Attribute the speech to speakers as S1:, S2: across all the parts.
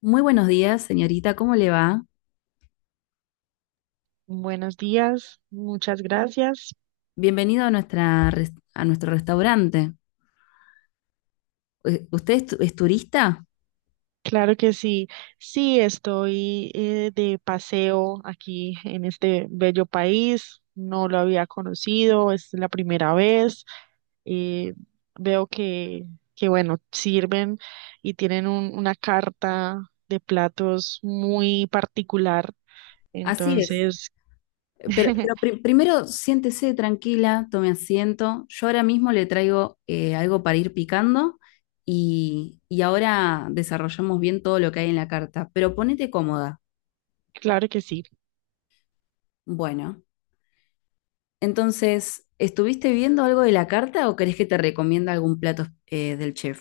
S1: Muy buenos días, señorita, ¿cómo le va?
S2: Buenos días, muchas gracias.
S1: Bienvenido a a nuestro restaurante. ¿Usted es, es turista?
S2: Claro que sí, sí, estoy de paseo aquí en este bello país, no lo había conocido, es la primera vez. Eh, veo que, bueno, sirven y tienen una carta de platos muy particular,
S1: Así es.
S2: entonces,
S1: Pero, primero siéntese tranquila, tome asiento. Yo ahora mismo le traigo algo para ir picando y ahora desarrollamos bien todo lo que hay en la carta. Pero ponete cómoda.
S2: claro que sí.
S1: Bueno, entonces, ¿estuviste viendo algo de la carta o crees que te recomienda algún plato del chef?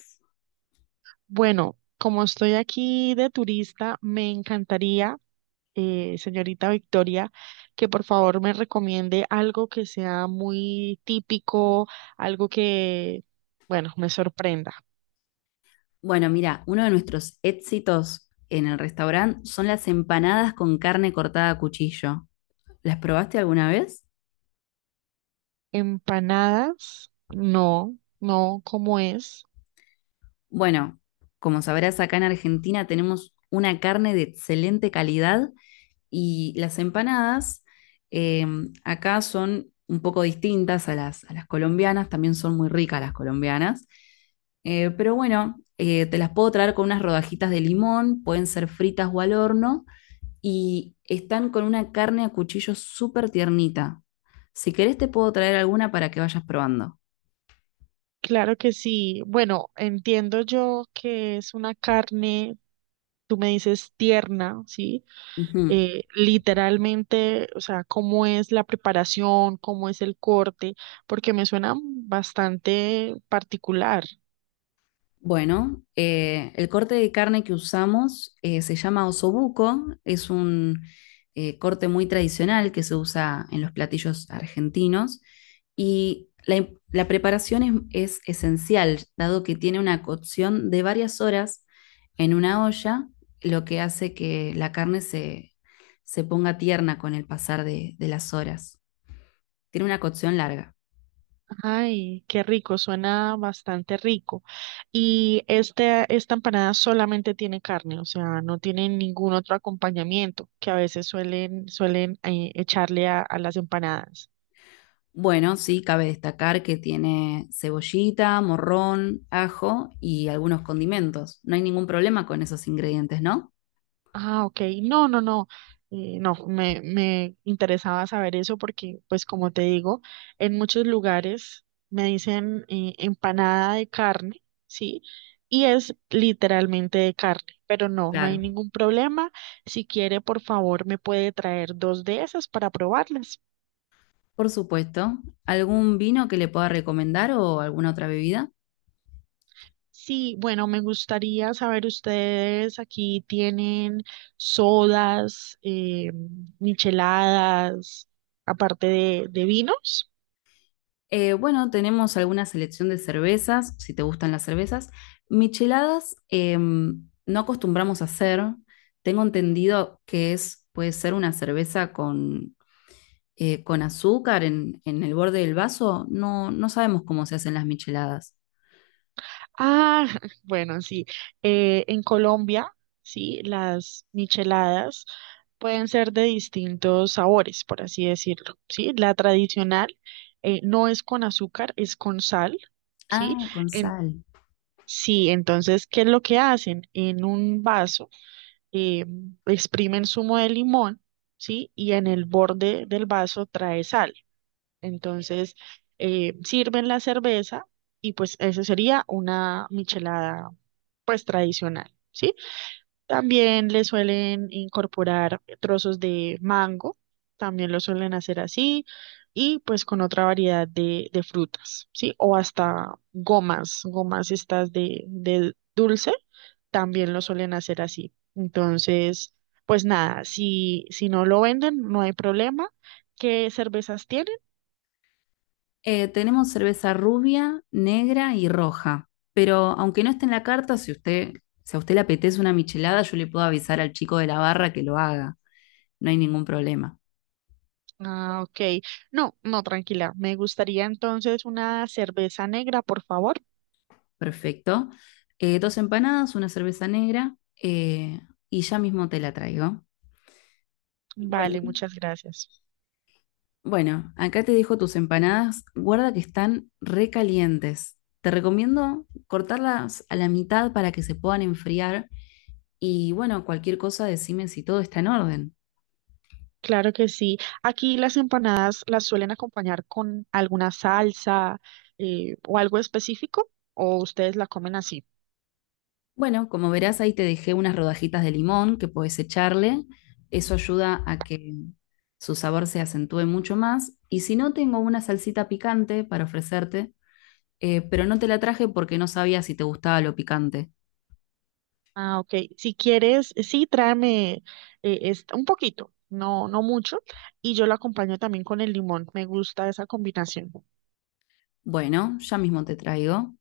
S2: Bueno, como estoy aquí de turista, me encantaría, señorita Victoria, que por favor me recomiende algo que sea muy típico, algo que, bueno, me sorprenda.
S1: Bueno, mira, uno de nuestros éxitos en el restaurante son las empanadas con carne cortada a cuchillo. ¿Las probaste alguna vez?
S2: Empanadas, no, no, ¿cómo es?
S1: Bueno, como sabrás, acá en Argentina tenemos una carne de excelente calidad y las empanadas, eh, acá son un poco distintas a a las colombianas, también son muy ricas las colombianas. Pero bueno, te las puedo traer con unas rodajitas de limón, pueden ser fritas o al horno y están con una carne a cuchillo súper tiernita. Si querés te puedo traer alguna para que vayas probando.
S2: Claro que sí. Bueno, entiendo yo que es una carne, tú me dices tierna, ¿sí?
S1: Ujú.
S2: Literalmente, o sea, ¿cómo es la preparación, cómo es el corte? Porque me suena bastante particular.
S1: Bueno, el corte de carne que usamos se llama osobuco, es un corte muy tradicional que se usa en los platillos argentinos y la preparación es esencial, dado que tiene una cocción de varias horas en una olla, lo que hace que la carne se, se ponga tierna con el pasar de las horas. Tiene una cocción larga.
S2: Ay, qué rico, suena bastante rico. Y este, esta empanada solamente tiene carne, o sea, ¿no tiene ningún otro acompañamiento que a veces suelen, suelen echarle a las empanadas?
S1: Bueno, sí, cabe destacar que tiene cebollita, morrón, ajo y algunos condimentos. No hay ningún problema con esos ingredientes, ¿no?
S2: Ah, ok. No, no, no. No, me interesaba saber eso porque, pues como te digo, en muchos lugares me dicen, empanada de carne, ¿sí? Y es literalmente de carne, pero no, no hay
S1: Claro.
S2: ningún problema. Si quiere, por favor, ¿me puede traer dos de esas para probarlas?
S1: Por supuesto. ¿Algún vino que le pueda recomendar o alguna otra bebida?
S2: Sí, bueno, me gustaría saber, ustedes aquí tienen sodas, micheladas, aparte de vinos.
S1: Bueno, tenemos alguna selección de cervezas, si te gustan las cervezas. Micheladas no acostumbramos a hacer. Tengo entendido que es, puede ser una cerveza con azúcar en el borde del vaso, no, no sabemos cómo se hacen las micheladas.
S2: Ah, bueno, sí. En Colombia, sí, las micheladas pueden ser de distintos sabores, por así decirlo, sí. La tradicional no es con azúcar, es con sal, sí.
S1: Ah, con
S2: En-
S1: sal.
S2: sí, entonces, ¿qué es lo que hacen? En un vaso eh, exprimen zumo de limón, sí, y en el borde del vaso trae sal. Entonces, sirven la cerveza y pues eso sería una michelada pues tradicional, ¿sí? También le suelen incorporar trozos de mango, también lo suelen hacer así, y pues con otra variedad de frutas, ¿sí? O hasta gomas, gomas estas de dulce, también lo suelen hacer así. Entonces, pues nada, si, si no lo venden, no hay problema. ¿Qué cervezas tienen?
S1: Tenemos cerveza rubia, negra y roja. Pero aunque no esté en la carta, si a usted le apetece una michelada, yo le puedo avisar al chico de la barra que lo haga. No hay ningún problema.
S2: Ah, ok. No, no, tranquila. Me gustaría entonces una cerveza negra, por favor.
S1: Perfecto. Dos empanadas, una cerveza negra, eh, y ya mismo te la traigo.
S2: Vale,
S1: Bueno.
S2: muchas gracias.
S1: Bueno, acá te dejo tus empanadas. Guarda que están recalientes. Te recomiendo cortarlas a la mitad para que se puedan enfriar. Y bueno, cualquier cosa decime si todo está en orden.
S2: Claro que sí. Aquí las empanadas, ¿las suelen acompañar con alguna salsa o algo específico, o ustedes la comen así?
S1: Bueno, como verás, ahí te dejé unas rodajitas de limón que puedes echarle. Eso ayuda a que su sabor se acentúe mucho más. Y si no, tengo una salsita picante para ofrecerte, pero no te la traje porque no sabía si te gustaba lo picante.
S2: Ah, ok. Si quieres, sí, tráeme un poquito, no, no mucho, y yo lo acompaño también con el limón. Me gusta esa combinación.
S1: Bueno, ya mismo te traigo.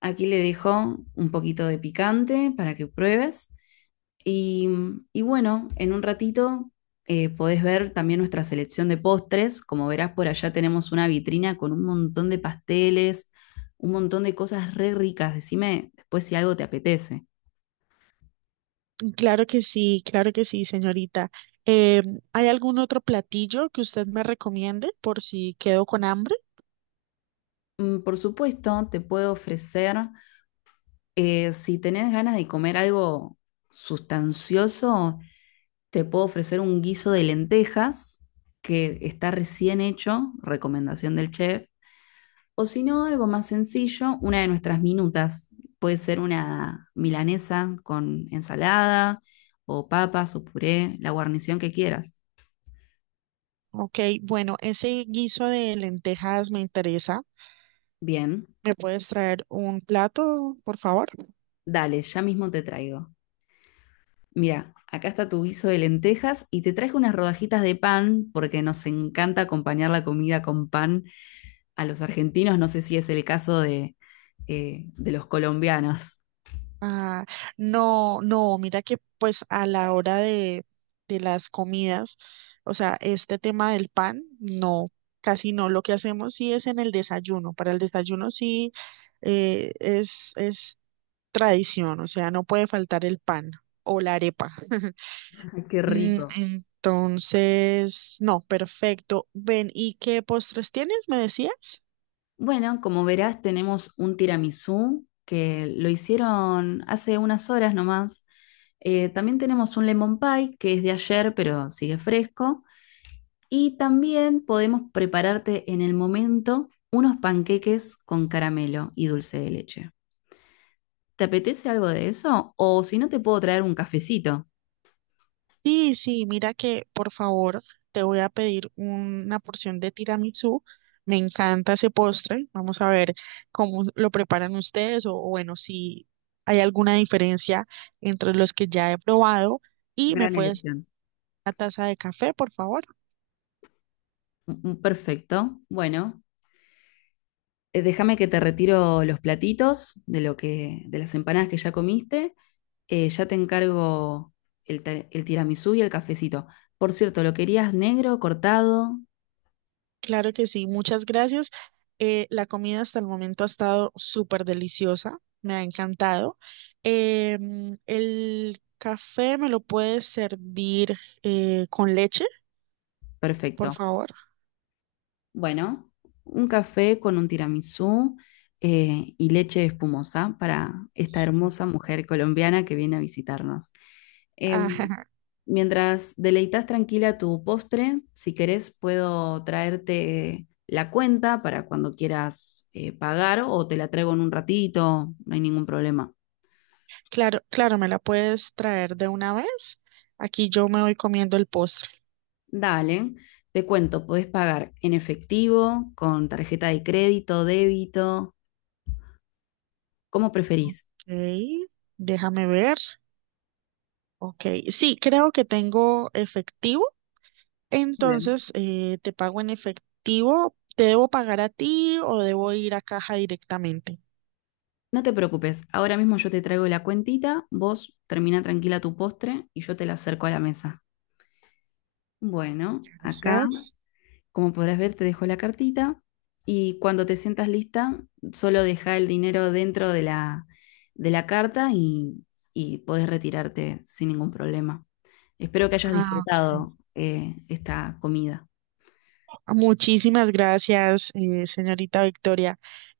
S1: Aquí le dejo un poquito de picante para que pruebes. Y, y bueno, en un ratito podés ver también nuestra selección de postres. Como verás, por allá tenemos una vitrina con un montón de pasteles, un montón de cosas re ricas. Decime después si algo te apetece.
S2: Claro que sí, señorita. Eh, ¿Hay algún otro platillo que usted me recomiende por si quedo con hambre?
S1: Por supuesto, te puedo ofrecer, si tenés ganas de comer algo sustancioso, te puedo ofrecer un guiso de lentejas que está recién hecho, recomendación del chef. O si no, algo más sencillo, una de nuestras minutas. Puede ser una milanesa con ensalada o papas o puré, la guarnición que quieras.
S2: Ok, bueno, ese guiso de lentejas me interesa.
S1: Bien,
S2: ¿Me puedes traer un plato, por favor?
S1: dale, ya mismo te traigo. Mira, acá está tu guiso de lentejas y te traje unas rodajitas de pan porque nos encanta acompañar la comida con pan. A los argentinos no sé si es el caso de los colombianos.
S2: Ah, no, no, mira que pues a la hora de las comidas, o sea, este tema del pan, no, casi no. Lo que hacemos sí es en el desayuno. Para el desayuno sí es tradición, o sea, no puede faltar el pan o la arepa.
S1: Ay, qué
S2: Mm,
S1: rico.
S2: entonces, no, perfecto. Ven, ¿y qué postres tienes? ¿Me decías?
S1: Bueno, como verás, tenemos un tiramisú que lo hicieron hace unas horas nomás. También tenemos un lemon pie que es de ayer, pero sigue fresco. Y también podemos prepararte en el momento unos panqueques con caramelo y dulce de leche. ¿Te apetece algo de eso? O si no, te puedo traer un cafecito.
S2: Sí, sí, mira que por favor te voy a pedir una porción de tiramisú. Me encanta ese postre. Vamos a ver cómo lo preparan ustedes o bueno, si hay alguna diferencia entre los que ya he probado. Y me
S1: Gran
S2: puedes dar
S1: elección.
S2: una taza de café, por favor.
S1: Perfecto. Bueno, déjame que te retiro los platitos de las empanadas que ya comiste. Ya te encargo el tiramisú y el cafecito. Por cierto, ¿lo querías negro, cortado?
S2: Claro que sí, muchas gracias. La comida hasta el momento ha estado súper deliciosa, me ha encantado. El café me lo puedes servir con leche, por
S1: Perfecto.
S2: favor.
S1: Bueno, un café con un tiramisú, y leche espumosa para esta hermosa mujer colombiana que viene a visitarnos. Em,
S2: Ajá,
S1: mientras deleitas tranquila tu postre, si querés puedo traerte la cuenta para cuando quieras pagar o te la traigo en un ratito, no hay ningún problema.
S2: claro, claro, me la puedes traer de una vez. Aquí yo me voy comiendo el postre.
S1: Dale, te cuento, podés pagar en efectivo, con tarjeta de crédito, débito, como preferís.
S2: Ok, déjame ver. Ok, sí, creo que tengo efectivo.
S1: Muy bien.
S2: Entonces, te pago en efectivo. ¿Te debo pagar a ti o debo ir a caja directamente?
S1: No te preocupes, ahora mismo yo te traigo la cuentita, vos termina tranquila tu postre y yo te la acerco a la mesa. Bueno, acá,
S2: Gracias.
S1: como podrás ver, te dejo la cartita y cuando te sientas lista, solo deja el dinero dentro de de la carta y podés retirarte sin ningún problema. Espero que hayas
S2: Ah, ok.
S1: disfrutado esta comida.
S2: Muchísimas gracias, señorita Victoria.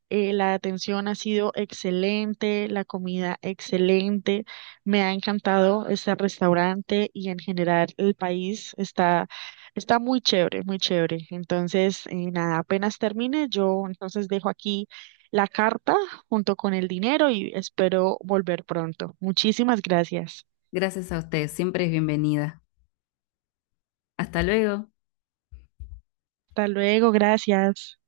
S2: La atención ha sido excelente, la comida excelente. Me ha encantado este restaurante y en general el país está, está muy chévere, muy chévere. Entonces, nada, apenas termine, yo entonces dejo aquí la carta junto con el dinero y espero volver pronto. Muchísimas gracias.
S1: Gracias a ustedes, siempre es bienvenida. Hasta luego.
S2: Hasta luego, gracias.